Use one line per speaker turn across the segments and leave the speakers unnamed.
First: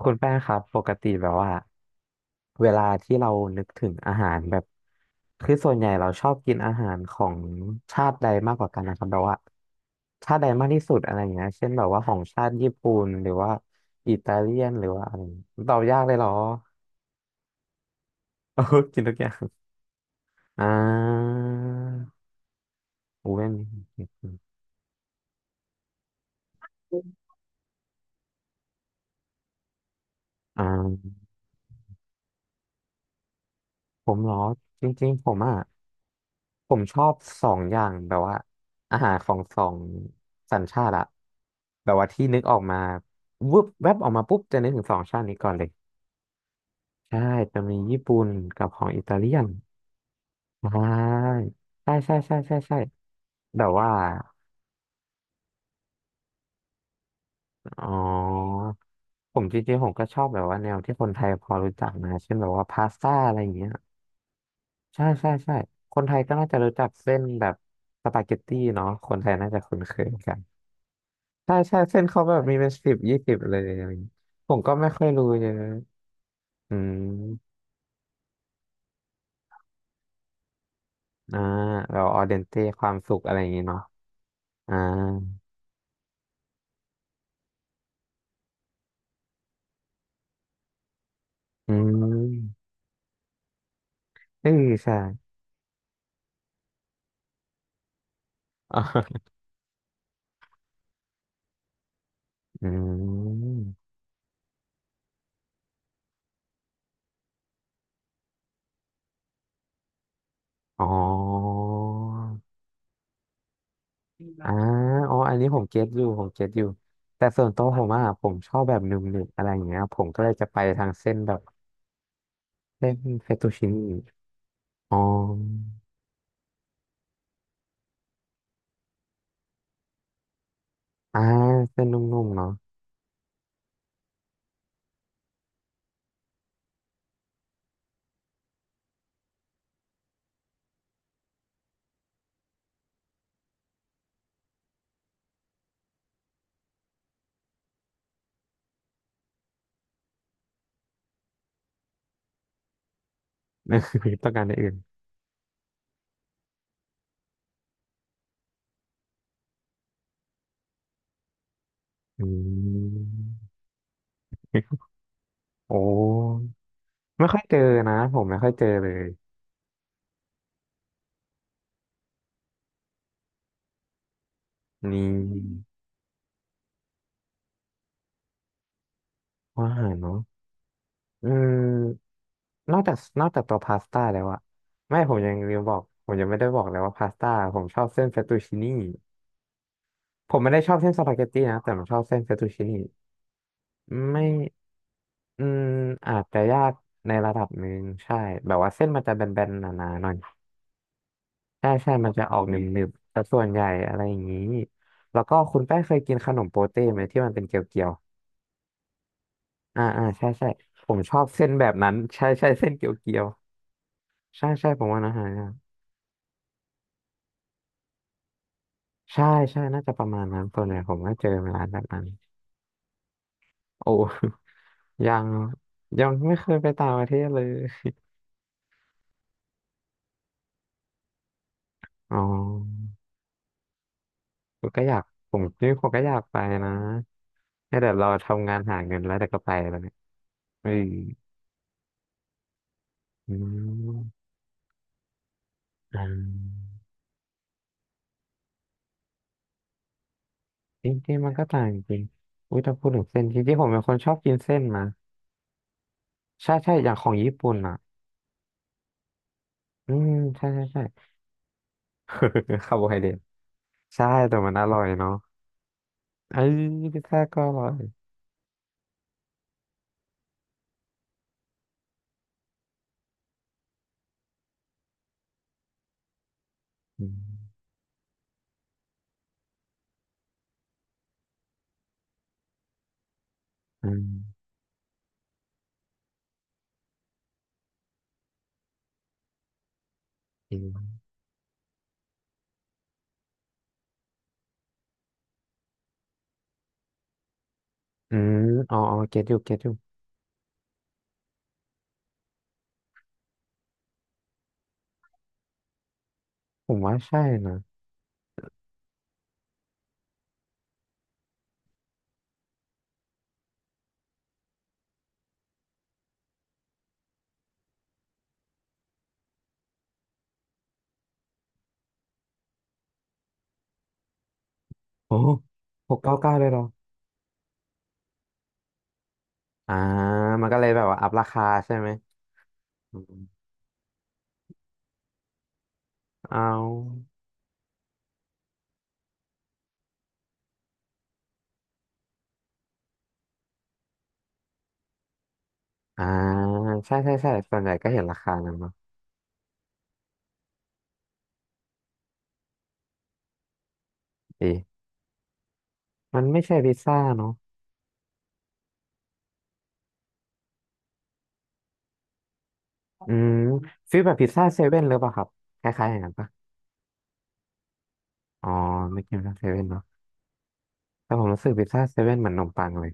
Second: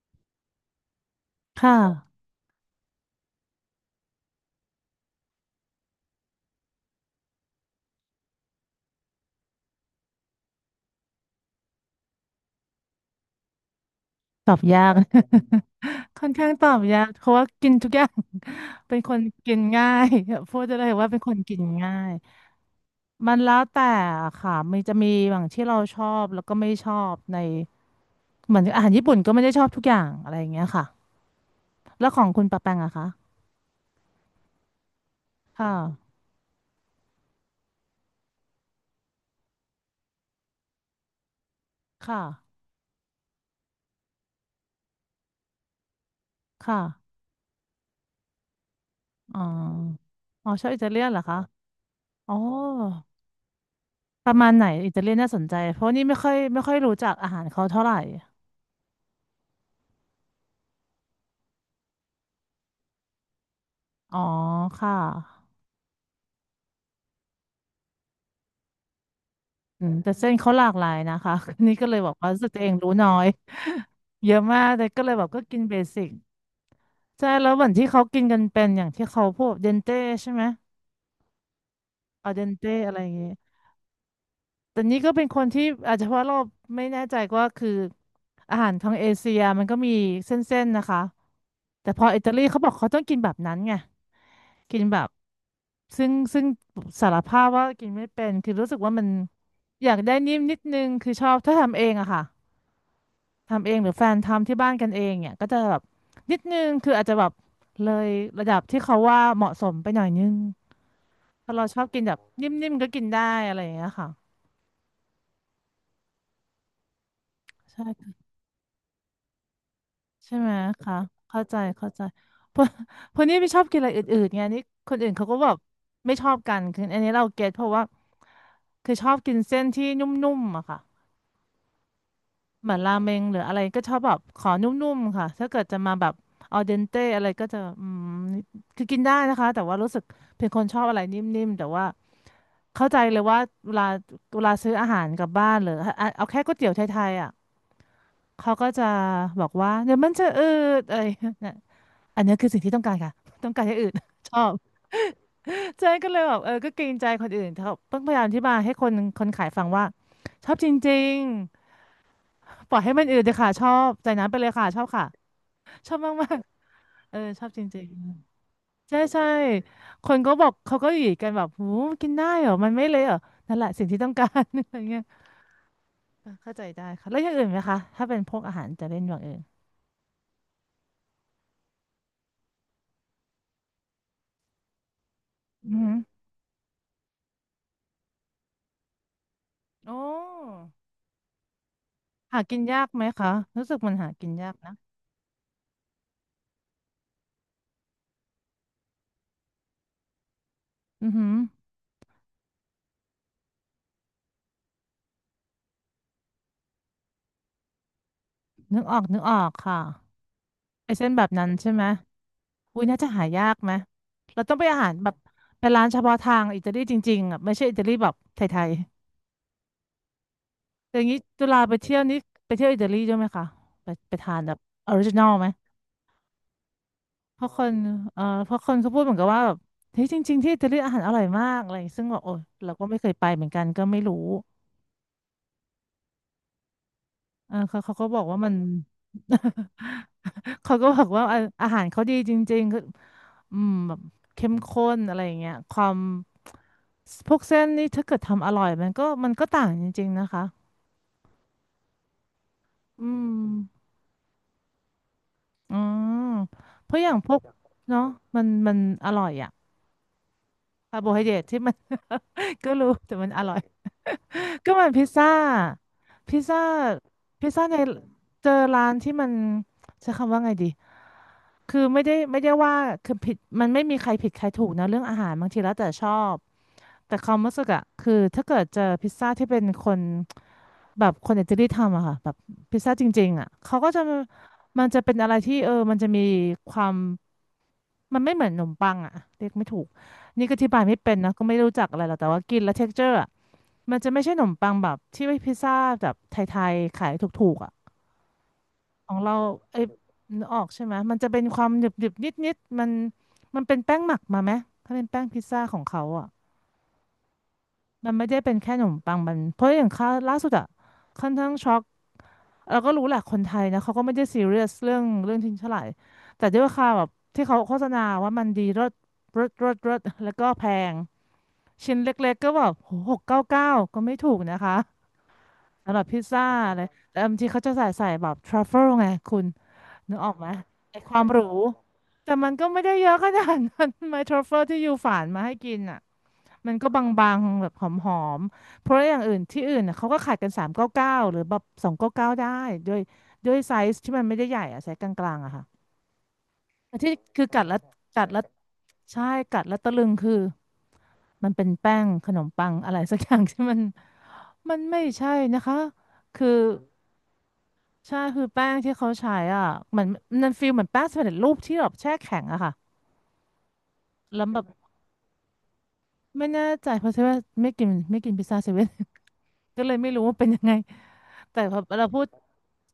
คุณแป้งครับปกติแบบว่า
ค่ะ
เวลาที่เรานึกถึงอาหารแบบคือส่วนใหญ่เราชอบกินอาหารของชาติใดมากกว่ากันนะครับแบบว่าชาติใดมากที่สุดอะไรอย่างเงี้ยเช่นแบบว่าของชาติญี่ปุ่นหรือว่าอิตา
ต
เลี
อบ
ยน
ยา
หรือ
ก
ว่าอะไรอย่างเงี้ยตอบยากเล ยเห
ค่
ร
อ
อ
นข้างตอบยากเพราะว่ากินทุกอย่าง
โอ้
เป็น
กิน
ค
ทุก
น
อย่าง
กินง่าย พู
อ่
ดได้เลยว่าเป็นค
า
นกินง่าย
อู
มัน
เวน
แล้วแต่ค่ะมันจะมีบางที่เราชอบแล้วก็ไม่ชอบในเหมือนอาหารญี่ปุ่นก็ไม่ได้ชอบทุกอย่างอะไรอย่าง
อ่
เงี้ยค่ะ
า
แล้วของคุณปะแปงอะคะ
ผมเหรอจริงๆผมอ่ะ
ค่ะ
ผมชอบสองอย่างแบบว่าอาหารของสองสัญชาติอะแบบว่า
ค่ะ
ที่นึกออกมาวึบแวบออกมาปุ๊บจะนึกถึงสองชาตินี้ก่อนเลย
ค่ะ
ใช่จะมีญี่ปุ่นกับของอิตาเลีย
อ๋อ
น
อ๋อชอบ
ใช
อิตาเลียนเหรอคะ
่ใช่ใช่
อ๋อ
ใช่ใช่ใช่แบบว่า
ประมาณไหนอิตาเลียนน่าสนใจเพราะนี่ไม่ค่อยรู้จักอาหารเขา
อ๋
เท่า
อ
ไหร่
ผมจริงๆผมก็ชอบแบบว่าแนวที่คนไทยพอรู้จักนะเช่นแบบว่าพาสต้าอะไรอย่างเงี้ย
อ๋อค่ะ
ใช่ใช่ใช่คนไทยก็น่าจะรู้จักเส้นแบบสปาเกตตี้เนาะคนไทยน่าจะคุ้น
อื
เค
ม
ย
แต่เส้
กั
น
น
เขาหลากหลายนะคะ
ใช่
นี่
ใช่
ก็เล
เส้
ย
น
บอก
เขา
ว่า
แบบ
รู้สึก
มี
ตัว
เป็
เอ
น
ง
สิ
รู้
บ
น้อ
ยี่
ย
สิบเลยอะไรอย่างงี้
เยอะ
ผม
มาก
ก็
แต่
ไม่
ก็
ค่อย
เลยแบ
รู้
บก็
เยอะ
กินเบสิก
อื
ใช่แล้ว
ม
เหมือนที่เขากินกันเป็นอย่างที่เขาพวกเดนเต้ใช่ไหม
อ่าเราออ
อา
เด
เด
น
น
เต้
เต้
ควา
อะ
ม
ไรอย่า
สุ
ง
ข
งี้
อะไรอย่างงี้เนาะอ่า
แต่นี่ก็เป็นคนที่อาจจะเพราะเราไม่แน่ใจว่าคืออาหารทางเอเชียมันก็มีเส้นๆนะคะ
อื
แต่พออิตาลี
ม
เขาบอกเขาต้องกินแบบนั้นไง
เออ
กิน
ใช่
แบบซึ่งสารภาพว่ากินไม่เป็นคือรู้ สึกว่ามัน
อ่า
อยากได้นิ่มนิดนึงคือชอบถ้าทำเองอะค่ะ
อื
ทำเองหรื
ม
อแฟนทำที่บ้านกันเองเนี่ยก็จะแบบนิดนึงคืออาจจะแบบเลยระดับที่เขาว่าเหมาะสมไปหน่อยนึง
อ๋อ
เพราะเราชอบกินแบบนิ่มๆก็กินได้อะไรอย่างเงี้ยค่ะ
อ่าอ๋ออันนี้ผมเก็ตอยู่ผมเก็ตอยู่แต่ส่วนตัวผ
ใช่
มอ่ะผ
ค่ะ
มชอบแบบหนึบหนึบอะไรอย่างเงี้ยผมก็เลย
ใช่
จะ
ไหม
ไปทาง
คะ
เส้นแบบ
เข้าใจเข้าใจเพราะ
เส้นเฟ
นี่
ตตู
ไม่ชอ
ชิ
บกิน
นี
อะไรอื่นๆไงนี่ค
อ๋อ
นอื่นเขาก็แบบไม่ชอบกันคืออันนี้เราเก็ตเพราะว่าคือชอบกินเส้นที่นุ่มๆอะค่ะ
อ่าเส้นนุ่มๆเนาะ
เหมือนราเมงหรืออะไรก็ชอบแบบขอนุ่มๆค่ะถ้าเกิดจะมาแบบออเดนเตอะไรก็จะอืมคือกินได้นะคะแต่ว่ารู้สึกเป็นคนชอบอะไรนิ่มๆแต่ว่าเข้าใจเลยว่าเวลาเวลาซื้ออาหารกลับบ้านหรือเอาแค่ก๋วยเตี๋ยวไทยๆอ่ะเขาก็จะบอกว่าเดี๋ยวมันจะอืดอะไรเนี่ยอันนี้คือสิ่งที่ต้องการค่ะ ต้องการให้อืด
ต้ อ
ช
ง
อ
การอ
บ
ย่างอื่น
ใจ๊ก็เลยแบบเออก็เกรงใจคนอื่นเขาต้องพยายามอธิบายให้คนคนขายฟังว่าชอบจริง
อื
ๆปล่อยให้มันอืดเลยค่ะ
ม
ชอบใจน้ำไปเลยค่ะชอบค่ะ
โอ้
ชอบมากๆเออ
ไม่ค่อ
ช
ย
อบ
เจอ
จริง
นะผมไม่ค่อยเจอเล
ๆ ใช่
ย
ใช่คนก็บอกเขาก็อยู่กันแบบหูกินได้เหรอมันไม่เละเหรอนั่นแหละสิ่งที่ต้องการ อะไร
นี
เงี้ย
่
เออเข้าใจได้ค่ะแล้วอย่างอื่นไหมคะ ถ้าเป็นพวกอาหารจะเล่นอย่างอื่น
ว่าอาหารเนาะอืมนอกจากนอกจากตัวพาสต้าแล้วอะไม่ผมยังลืม
อื
บอ
อ
ก
หือ
ผมยังไม่ได้บอกเลยว่าพาสต้าผมชอบเส้นเฟตตูชินี่
โอ้
ผมไม่ได้ชอบเส้นสปาเกตตี้นะแต่ผมชอบเส้นเฟต
หา
ตู
กิน
ชินี่
ยากไหมคะรู้สึกมันหา
ไม่
กินยากนะ
อืมอาจจะยากในระดับหนึ่งใช่แบบว่าเส้นมันจะแบนๆหนาๆหน่อย
อือหือ
ใช่ใช่มันจะออกหนึบๆแต่ส่วนใหญ่อะไรอย่างนี้แล้วก็คุณแป้งเคยกินขนมโปเต้ไหมที่มันเป็นเกลียว
นึกออกนึกออกค่ะ
ใช่ใช่ผ
ไอ
ม
เส้น
ชอ
แบ
บ
บนั้
เส้น
น
แบ
ใช่
บ
ไหม
นั้นใช่ใช่เส้น
อุ้ย
เกียว
น่าจะ
เกียว
หายากไหมเรา
ใช่
ต้องไป
ใช่
อา
ผม
หาร
ว่า
แบ
นะ
บ
ฮะ
ไปร้านเฉพาะทางอิตาลีจริงๆอ่ะไม่ใช่อิตาลีแบบไทย
ใช่ใช่น่าจะประมาณนั้นส่วเนีหยผ
อ
ม
ย่าง
ก็
นี้
เจอ
จุ
มา
ฬา
ร้าน
ไป
แบบ
เที่ย
นั้
ว
น
นี่ไปเที่ยวอิตาลีด้วยไหมคะ
โอ้
ไปไปทานแบบออริ
ยั
จินอ
ง
ลไหม
ยังไม่เคยไปต่างประเทศเล
เพราะคน
ย
เพราะคนเขาพูดเหมือนกับว่าแบบเฮ้ยจริงๆที่อิตาลีอาหารอร่อยมากอะไรอย่างงี้ซึ่ง
อ๋
แบ
อ
บโอ้ยเราก็ไม่เคยไปเหมือนกันก็ไม่รู้
ผมก็อยากผมนี่ผมก็อยากไปนะ
เออ
แต่
เขา
เดี๋ย
เขา
ว
ก็
เรา
บอกว่า
ทำ
มั
งา
น
นหาเงินแล้วเดี๋ยวก็ไป แล้วเนี่ยเออ
เขาก็บอกว่าอาหารเขาดีจริงๆคือ
อื
อืมแบบ
ม
เข้มข้นอะไรอย่างเงี้ยความ
อ่า
พวกเส้นนี่ถ้าเกิดทำอร่อยมันก็ต่างจริงๆนะคะ
จริงๆมันก็ต่างจริงอุ้ยถ้าพูดถึ
อื
งเส้น
ม
จริงๆผมเป็นคนชอบกินเส้นนะ
อืม
ใช่ใช่อ
เพ
ย่าง
ราะ
ข
อ
อ
ย่า
ง
งพ
ญี่
วก
ปุ่นอ่ะ
เนาะมันอร่อยอะ
อืมใช่ใช่
คาร์
ใช่
โบไฮเดรตที่มัน ก็
คาร์โบ
รู้
ไฮเดร
แต่มันอร่อย
ใช่แต่มันอ
ก็
ร่อย
มันพิซ
เนาะ
ซ่า
ไอ้
พิซ
ย
ซ่า
พิซซ่าก็
พิ
อ
ซ
ร่
ซ่า
อ
ใน
ย
เจอร้านที่มันใช้คำว่าไงดีคือไม่ได้ว่าคือผิดมันไม่มีใครผิดใครถูกนะเรื่องอาหารบางทีแล้วแต่ชอบ
อืม
แต่ความรู้สึกอะคือถ้าเกิดเจอพิซซ่าที่เป็นคนแบบคนอิตาลีทำอะค่ะแบบพิซซ่าจริงๆอะเขา
อื
ก็จะ
ม
มันจะเป็นอะไรที่เออมันจะมีความ มันไม่เหมือนขนมปังอ่ะเรียกไม่ถูกนี่
อื
ก็อธิ
ม
บายไม่เป็นนะก็ไม่รู้จักอะไรหรอกแต่ว่ากินแล้วเท็กเจอร์อะมันจะไม่ใช่ขนมปังแบบที่ไว้พิซซ่าแบบไทยๆขายถูกๆอ่ะ
อืมอ๋ออ๋อ
ขอ
เก็
ง
ตอ
เรา
ยู่เก็ตอยู่
ไอ้ยนึกออกใช่ไหมมันจะเป็นความหนึบๆนิดๆมันมันเป็นแป้งหมักมาไหมถ้าเป็นแป้งพิซซ่าของเขาอ่ะ
ผมว่าใช่นะ
มันไม่ได้เป็นแค่ขนมปังมันเพราะอย่างค่าล่าสุดอะค่อนข้างช็อกเราก็รู้แหละคนไทยนะเขาก็ไม่ได้ซีเรียสเรื่องทิ้งเท่าไหร่แต่ด้วยราคาแบบที่เขาโฆษณาว่ามันดีรสแล้วก็แพงชิ้นเล็กๆก็แบบ699ก็ไม่ถูกนะคะ
โอ้ห
สำ
ก
หรับ
เก้า
พิซ
เก้าเล
ซ่า
ยเหรอ
อะไรแต่บางทีเขาจะใส่แบบทรัฟเฟิลไงคุณ
อ่า
นึกออก
มั
ไหม
นก็เลยแบบว่า
ไอ
อั
ค
พ
วา
รา
มห
คา
รู
ใช่ไหม
แต่มันก็ไม่ได้
อื
เยอะ
ม
ขนาดนั้น ไมทรัฟเฟิลที่อยู่ฝานมาให้กินอะ
เอ
มันก็บ
า
างๆแบบหอมๆ เพราะอย่างอื่นที่อื่นน่ะเขาก็ขายกัน399หรือแบบ299ได้ด้วยด้วยไซส์ที่มันไม่ได้ใหญ่อะไซส์กลางๆอะค่ะ
อ่าใช่
แต่ที่
ใช่ใช่
คือ
ส่ว
กั
น
ด
ใหญ่
แล้ว
ก็เห็นรา
กัด
คา
แล้ว
นั้นเนาะ
ใช่กัดแล้วตะลึงคือมันเป็นแป้งขนมปังอะไรสักอย่างที่มัน
ดี
มันไม่ใช่นะคะ
มันไม่
คือ
ใช่พิซซ่าเนาะ
ใช่คือแป้งที่เขาใช้อ่ะเหมันมันฟีลเหมือนแป้งสำเร็จรูปที่แบบแช่แข็งอะค่ะ
อืมฟีลแบบพิซ
แล้
ซ่า
วแบ
เซ
บ
เว่นหรือเปล่าครับคล้ายๆอย่างนั้นปะ
ไม่แน่ใจเพราะว่าไม่กินไม่กินพิ
อ๋
ซ
อ
ซ่าเซเว่น
ไม่กินพิซซ่าเซเว่นเนาะ
ก็เลยไม่รู้ว่าเป็นยังไง
แต่ผมรู้สึก
แต่
พิซ
พอ
ซ่าเซ
เรา
เว่น
พู
เห
ด
มือนนมปังเลย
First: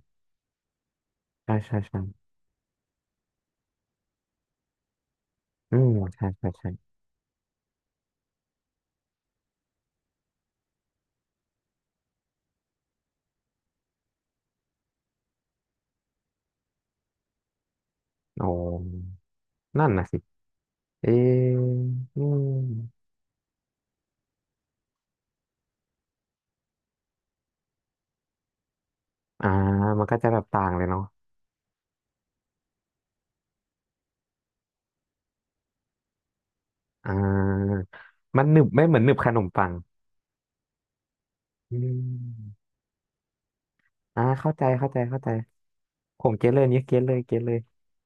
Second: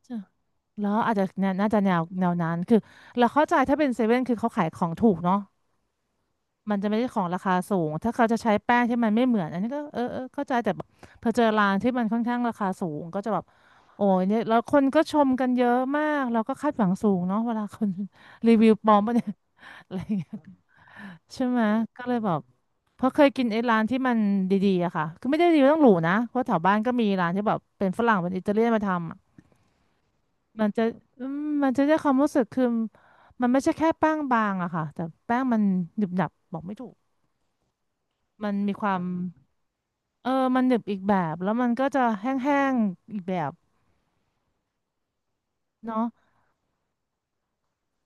แล้วอาจจะเนี่
ใช่
ยน่า
ใช่
จะแน
ใช่
วแนวนั้นคือเราเข้าใจถ้าเป็นเซเว่นคือเขาขายของถูกเนาะ
อืมใช่ใช่
มันจะ
ใช่
ไม่ได้ของราคาสูงถ้าเขาจะใช้แป้งที่มันไม่เหมือนอันนี้ก็เออเออเข้าใจแต่แบบพอเจอร้านที่มันค่อนข้างราคาสูงก็จะแบบโอ้ยเนี่ยแล้วคนก็ชมกันเยอะมากเราก็คาดหวังสูงเนาะเวลาคน
อ๋อ
รีวิวปลอมปะเนี่ย
นั่น
อะไร
นะ
อย่า
สิ
งเงี้ย
เอ
ใช่ไหม
อ
ก็เล
อื
ยแบบ
ม
เพราะเคยกินไอ้ร้านที่มันดีๆอะค่ะคือไม่ได้ดีต้องหรูนะเพราะแถวบ้านก็มีร้านที่แบบเป็นฝรั่งเป็นอิตาเลียนมาทำอะ
อ่ามันก็จะแบบต่า
มัน
งเล
จะ
ยเนาะ
อืมมันจะได้ความรู้สึกคือมันไม่ใช่แค่แป้งบางอะค่ะแต่แป้งมันหนึบหนับบอกไม่ถูก
อ่ามัน
มัน
หนึบ
มีค
ไม่เห
วา
มือ
ม
นหนึบขนมปัง
เออมันหนึบอีกแบบแล้วมัน
อื
ก็จะแห้
ม
งๆอีกแบบ
เข้าใจเข้าใจเข้าใจ
เนาะ
ผมเก็ตเลยเนี่ยเก็ตเลยเก็ตเลย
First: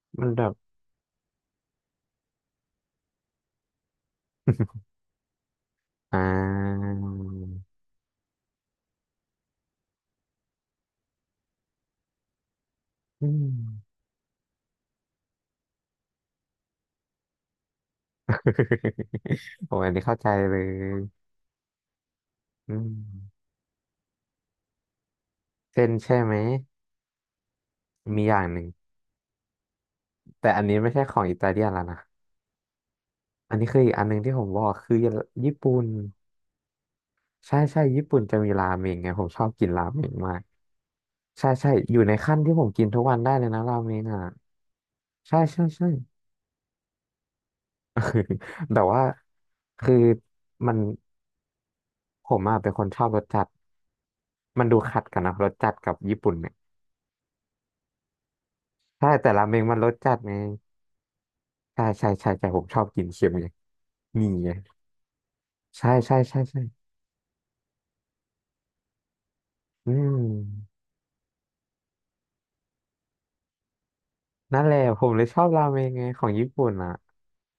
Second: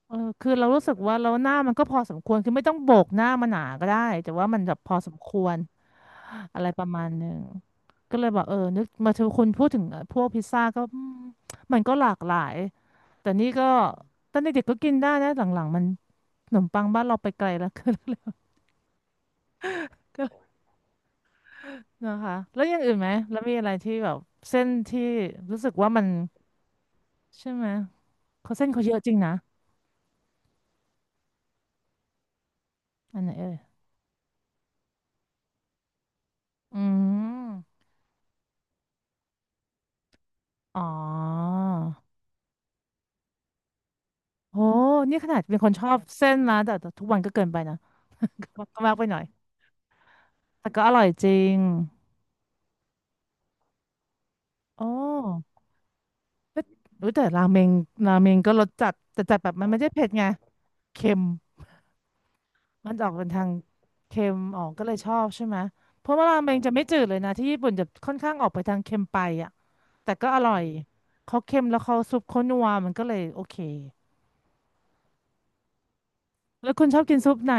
เออ
มันแบ
คือ
บ
เรารู้สึกว่าเราหน้ามันก็พอสมควรคือไม่ต้องโบกหน้ามันหนาก็ได้แต่ว่ามันแบบ พอสมควร
อ่
อะไรประ
า
มาณหนึ่งก็เลยบอกเออนึกมาเจอคนพูดถึงพวกพิซซ่าก็อืมมันก็หลากหลาย
อื
แต่นี่
ม
ก็ตอนเด็กๆก็กินได้นะหลังๆมันขนมปังบ้านเราไปไกลแล้ว ก็เลย
โอ้อันนี้เข้า
ก็
ใจเลย
นะคะแล้ว
อื
อย่าง
ม
อื่นไหมแล้วมีอะไรที่แบบเส้นที่รู้สึก
เส้
ว่า
น
มัน
ใช่ไหม
ใช่ไหม
มีอย่าง
เขา
หนึ่
เส้
ง
นเขาเยอะจริงนะ
แต่อันนี้ไม่ใช่ของอิตาเลียนแล้วนะ
อันไหนเอ่
อัน
ย
นี้คืออีกอันหนึ่งที่ผมบอกคือญี่ปุ่น
อื
ใช่
ม
ใช่ญี่ปุ่นจะมีราเมงไงผมชอบกินราเมงมาก
อ๋อ
ใช่ใช่อยู่ในขั้นที่ผมกินทุกวันได้เลยนะราเมงอ่ะ
โอ้นี่ข
ใช่
นาดเป็น
ใช่
คนช
ใช่
อบเส้นนะแต่แต่ทุกวันก็เกินไปนะ
แต่
ก็มาก
ว่า
ไปหน่อย
คือ
แต่
มัน
ก็อร่อยจริง
ผมอ่ะเป็นคนชอบรสจัดมันดู
โอ
ขัดกันนะร
้
สจัดกับญี่ปุ่นเนี่ย
รู้แต่ราเมงราเมงก็รสจัด
ใช่
แต่
แต่
จัด
รา
แบ
เม
บ
ง
มัน
มั
ไม่
นร
ได้
ส
เผ็ด
จัด
ไง
ไง
เค็ม
ใช่ใช่ใช่ใช่ผมชอบ
มัน
กิ
จะ
น
ออก
เค็
เป็น
ม
ทา
ไง
ง
นี่
เค็ม
ไง
ออกก็เลยชอบใช่ไหม
ใช่
เพ
ใช่
ราะว่ารา
ใช่
เมง
ใช่
จะไม่จืดเลยนะที่ญี่ปุ่นจะค่อนข้างออกไปทางเค็มไปอ่ะ
อื
แต่
ม
ก็อร่อยเขาเค็มแล้วเขาซุปเขานัวมันก็เลยโอเค
นั่นแหละผมเลยชอบราเมงไงของญี่ปุ่
แล้
น
วคุณ
อ่ะ
ชอบกินซุปไหน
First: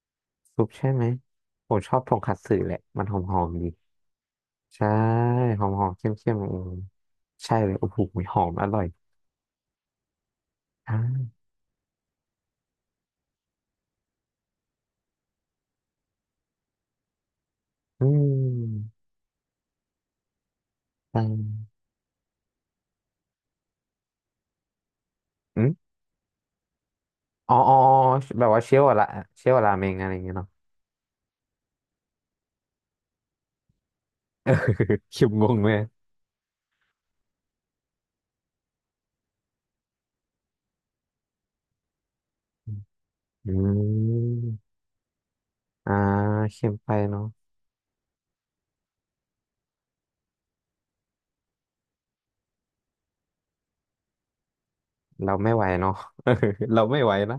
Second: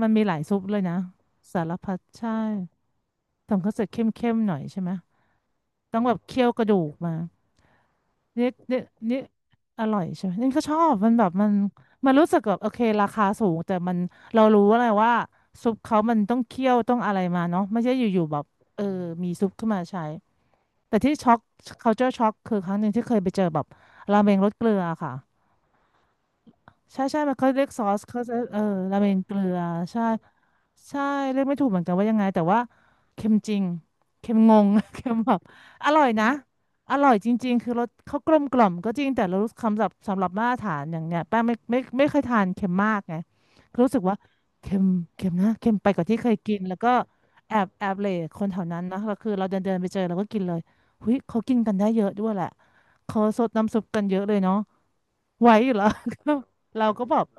มันมีหลายซุ
ซุ
ป
ป
เลย
ใช่
นะ
ไหม
สา
ผ
ร
มช
พั
อ
ด
บทง
ใช่
คัตสึแหละมันหอมๆ
ทำ
ดี
ข้าวเสร็จเข้มๆหน่อยใช่
ใช่
ไหม
หอมหอม
ต้อง
เข้ม
แบบ
เข้ม
เคี่ยว
อื
กระ
ม
ดูกมา
ใช่เลยโอ้โหหอ
นี่
มอร่
นี่
อย
นี่อร่อยใช่ไหมนี่ก็ชอบมันแบ
อ่า
บมันมันรู้สึกแบบโอเคราคาสูงแต่มันเรารู้อะไรว่าซุปเขามันต้องเคี่ยวต้องอะไรมาเนาะไม่ใช่
อื
อยู่ๆแบบเออ
ม
มีซุปขึ้นมาใช้แต่ที่
อื
ช็อก culture shock คือครั้งหนึ่งที่เคยไปเจอแบบราเมงรสเกลือค่ะ
อืม
ใช่ใช่มันเขา
อ๋อ
เรียก
อ๋อ
ซอ
อ๋อ
สเขาจะ
แบบ
เอ
ว่า
อ
เชลล์อะ
รา
ละ
เมงเกลื
เชลล์
อ
ราเมง
ใช่
อะไรอย่างเงี้ยเนาะ
ใช่เรียกไม่ถูกเหมือนกันว่ายังไงแต่ว่าเค็มจริงเค็มงง เค็ม
คิม
แบบ
งงเลย
อร่อยนะอร่อยจริงๆคือรสเขากลมกล่อมก็จริงแต่เรารู้สึกคำศัพท์สำหรับมาตรฐานอย่างเนี้ยแป้งไม่ไม่ไม่เคยทานเค็มมากไง
อื
รู้สึกว่าเค็
ม
มเค็มนะเค็มไป
อ่า
กว่าที่เคยกิน
เค็ม
แล้ว
ไป
ก็
เนาะ
แอบแอบเหลคนแถวนั้นนะเราคือเราเดินเดินไปเจอเราก็กินเลยหุยเขากินกันได้เยอะด้วยแหละเขาซดน้ำซุปกันเยอะเลยเนาะ
เรา
ไหว
ไม่ไหว
อยู่เหรอ
เนาะ เรา
เรา
ไม่
ก็
ไหว
แบบ
นะ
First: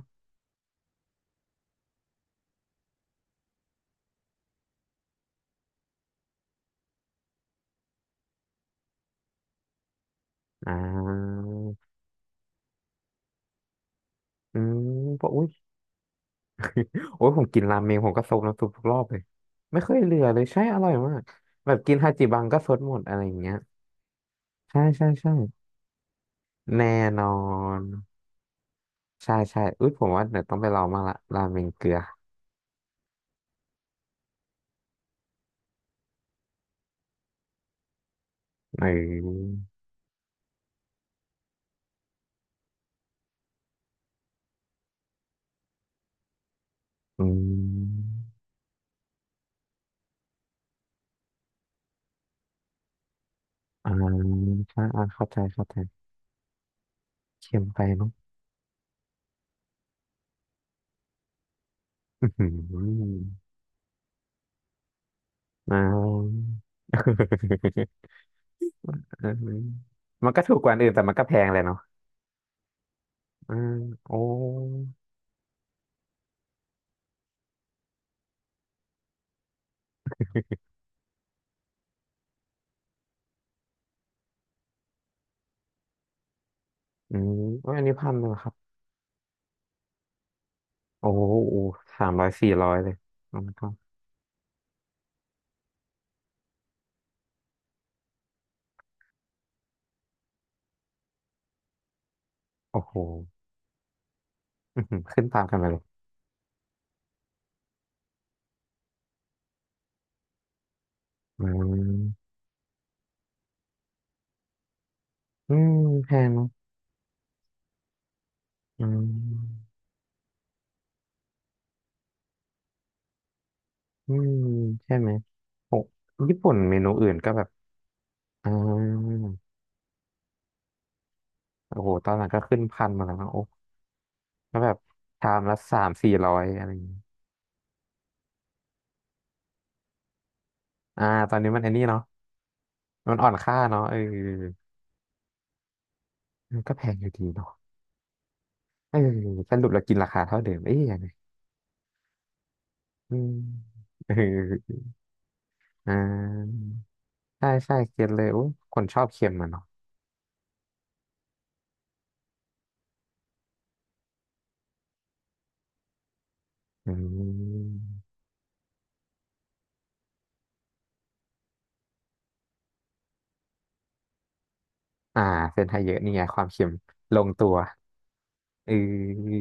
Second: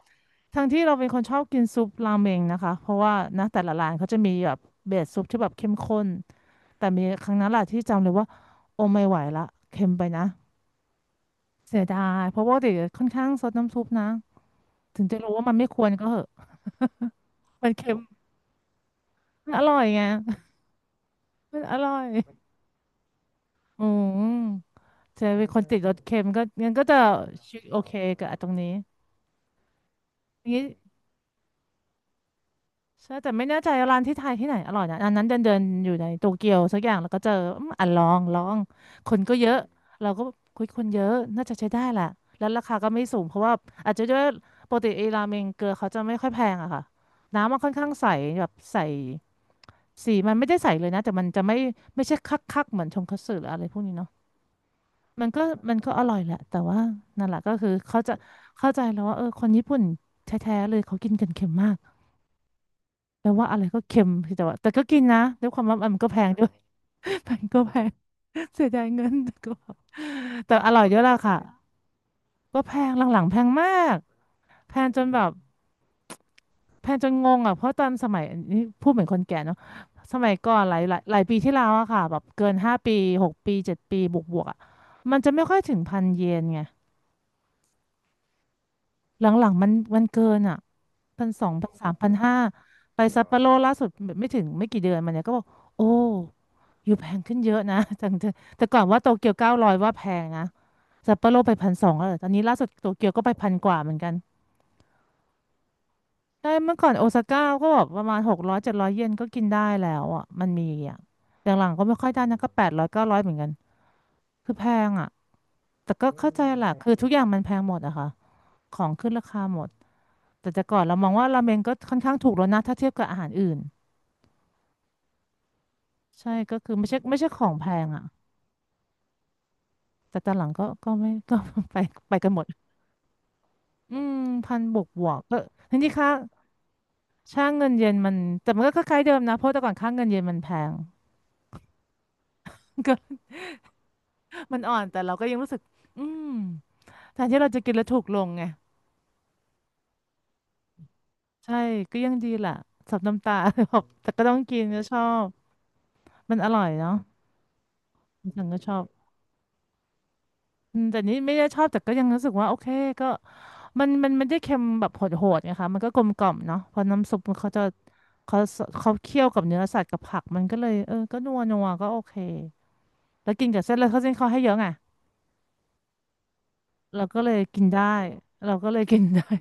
ทั้งที่เราเป็นคนชอบกินซุปราเมงนะคะ เพราะว่านะแต่ละร้านเขาจะมีแบบเบสซุปที่แบบเข้มข้น แต่มีครั้งนั้นแหละที่จำเลยว่าโอ้ไม่ไหวละเค็มไปนะ
อ่า
เสียดายเพราะว่าเด็กค่อนข้างซดน้ำซุปนะ
อืม
ถึงจะ
เพ
รู้
ราะอุ้
ว่า
ย
มันไม่ควรก็เหอะ
โอ้ยผมกิน
มัน
ราเม
เค็ม
งผมก็ซดน้ำซุปทุกรอบเลย
มันอร่
ไม่
อย
เคย
ไง
เหลือเลยใช่อร่อยมาก
มัน
แบ
อ
บ
ร่
กิ
อ
น
ย
ฮาจิบังก็ซดหมดอะไรอย่างเงี้ย
อืม
ใช่ใช่
จะ
ใช่
เป็นคนติดรสเค็มก็งั้นก็จะ
แน่นอ
โอ
น
เคกับตรงนี้
ใช่ใช่อุ้ยผมว่าเดี๋ย
อ
ว
ย่า
ต้
ง
อง
นี้
ไปลองมางละราเมงเกลือ
ใช่แต่ไม่แน่ใจร้านที่ไทยที่ไหนอร่อยนะอันนั้นเดินเดินอยู่ในโตเกียวสักอย่างแล้วก็เจออืมอ่ะลอง
เ
คนก็เย
ออ
อะเราก็คุยคนเยอะน่าจะใช้ได้แหละแล้วราคาก็ไม่สูงเพราะว่าอาจจะด้วยปกติไอ้ราเมงเกลือเขาจะไม่ค่อยแพงอะค่ะ
อื
น้ำมันค่อนข้างใส
ม
แบบใสสีมันไม่ได้ใสเลยนะแต่มันจะไม่ไม่ใช่คักคักเหมือนชงคัตสึหรืออะไรพวก
อ่า
นี้เนาะ
ใช่าเข้า
มัน
ใจ
ก็
เข้า
มั
ใจ
นก็อร่อยแหละแต่ว่านั่นแหละก็
เค็ม
คือ
ไป
เขา
เนาะ
จะเข้าใจแล้วว่าเออคนญี่ปุ่นแท้ๆเลยเขากินกันเค็มมาก
อือหือ
แล้วว่าอะไรก็เค็มแต่ว่าแต่ก็กินนะด้วยความ
อ่
ว่ามันก็แพงด้ว
า
ย แพงก็แพง เสียดายเงิน
อื
แต่ก็
ม
แบบ
มันก็ถู
แต่
กก
อ
ว่าอัน
ร่อย
อื่น
เย
แต่
อะ
มั
ละ
นก็แพ
ค่ะ
งเลยเนาะ
ก็แพงหลังๆแพง
อื
มา
ม
ก
โอ้
แพงจนแบบแพงจนงงอ่ะเพราะตอนสมัยอันนี้พูดเหมือนคนแก่เนาะสมัยก่อนหลายปีที่แล้วอะค่ะแบบเกินห้าปีหกปีเจ็ดปีบวกๆอะมันจะไม่ค่อยถึงพันเยนไง
อืมโอ้ยอันนี้พันหนึ่งเหรอครับ
หลังๆมันเกินอ่ะ
โอ้โห
พันสองพันสาม
สา
พัน
มร้อย
ห้า
สี่ร้อยเลย
ไปซัปโป
อืม
โร
ก็
ล่าสุดไม่กี่เดือนมาเนี่ยก็บอกโอ้อยู่แพงขึ้นเยอะนะ จังแต่แต่ก่อนว่าโตเกียวเก้าร้อยว่าแพงนะซัปโปโรไปพันสองแล้วเหรอตอนนี้ล่าสุด
โอ้
โต
โห
เกียวก็ไปพันกว่าเหมือนกัน
อื้อหือขึ้นตามกันไปเลย
ใช่เมื่อก่อนโอซาก้าก็แบบประมาณหกร้อยเจ็ดร้อยเยนก็กินได้แล้วอ่ะมันมีอ่ะ
อื
หลังๆก็ไม่ค่อยได้
ม
นะก็แปดร้อยเก้าร้อยเหมือนกันคือแพงอ่ะ
อืม
แต่ก็
แพง
เข้าใจ
เนาะ
แหละคือทุกอย่างมันแพงหมดอะค่ะขอ
อื
ง
ม
ขึ้นราคาหมด แต่แต่ก่อนเรามองว่าราเมงก็ค่อนข้างถูกแล้วนะถ้าเทียบกับอาหารอื่น
อืมใช่ไหมโอ้
ใช่
ญี่ปุ่น
ก็คือ
เมนู
ไม่ใช่
อื่น
ไม่ใช่
ก็
ข
แบบ
องแพงอ่ะ
อ่า
แต่ตอนหลังก็ก็ไม่ก็ ไป
โอ้โหตอ
ไป
นหลั
กั
ง
นห
ก็
มด
ขึ้นพันมาแล้วนะโอ้
อืมพั
ก็
น
แบ
บ
บ
วกบวก
ชา
ก็
มละ
ที
สาม
นี้ค่า
สี่ร้อยอะไรอย่างงี้
ช่างเงินเยนมันแต่มันก็คล้ายๆเดิมนะเพราะแต่ก่อนค่าเงินเยนมันแพง
อ่าตอนนี้มันไอ้นี่เนาะ
ก็
มันอ่อนค่าเนาะเออ
มันอ่อนแต่เราก็ยังรู้สึกอืม
มันก็แพงอยู่
แท
ดี
นที่เรา
เนาะ
จะกินแล้วถูกลงไง
เออสรุปเรากินราคาเท่าเดิมเอ๊ยยังไง
ใช่ก็ยังดีแหละสับ
อื
น้ำ
ม
ตา แบบ
เอ
แต่ก็ต้องกิน
อ
ก็ชอบ
อ่
มันอร่
า
อยเนาะ
ใช่ใช่เก็ตเลยโอ้
ฉันก็ช
ค
อ
น
บ
ชอบเค็มอะเนาะ
อืมแต่นี่ไม่ได้ชอบแต่ก็ยังรู้สึกว่าโอเคก็มันไม่ได้เค็มแบบโหดๆไงคะมันก็กลมกล่อมเนาะเพราะ
อื
น้ำซุปมันเขาจะ
ม
เขาเขาเคี่ยวกับเนื้อสัตว์กับผักมันก็เลยเออก็นัวนัวก็โอเคแล้วกินกับเส้นเลยเขาเส้นเขาให้เยอะไง
อ่าเส้นไทยเยอะนี่ไงความเค็ม
เรา
ล
ก็
ง
เลย
ตัว
กินได้เราก็
เอ
เลยกินได้
้ย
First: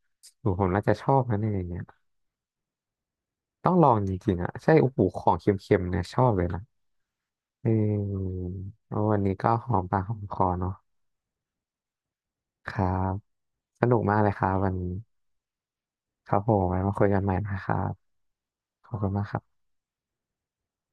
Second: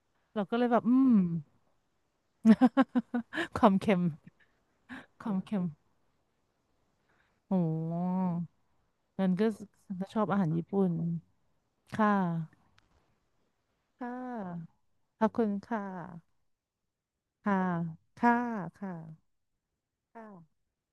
เรา
โอ้
ก็
โหผ
เล
ม
ยแบ
น่า
บ
จะ
อื
ชอ
ม
บนะเนี่ยอย่างเงี้ย
ค
ต้
วา
อง
ม
ลอ
เค็
ง
ม
จริงๆอ่ะใช่โอ้โหข
ค
อ
วา
ง
มเค็ม
เค็มๆเนี่ยชอบเลยนะ
โอ้
เออโอ้วัน
งั้
นี้
นก็
ก็หอมปาก
ก็
หอ
ช
ม
อบ
ค
อา
อ
หารญี่
เนาะ
ปุ่นค่ะ
ครับสนุก
ค่ะ
มากเลยครับวันนี้
ขอบคุณค่ะ
ครับผมไว้มาคุยกันใหม่นะ
ค่ะ
ครับ
ค่ะ
ขอ
ค่ะ
บคุณมากครับ
ค่ะ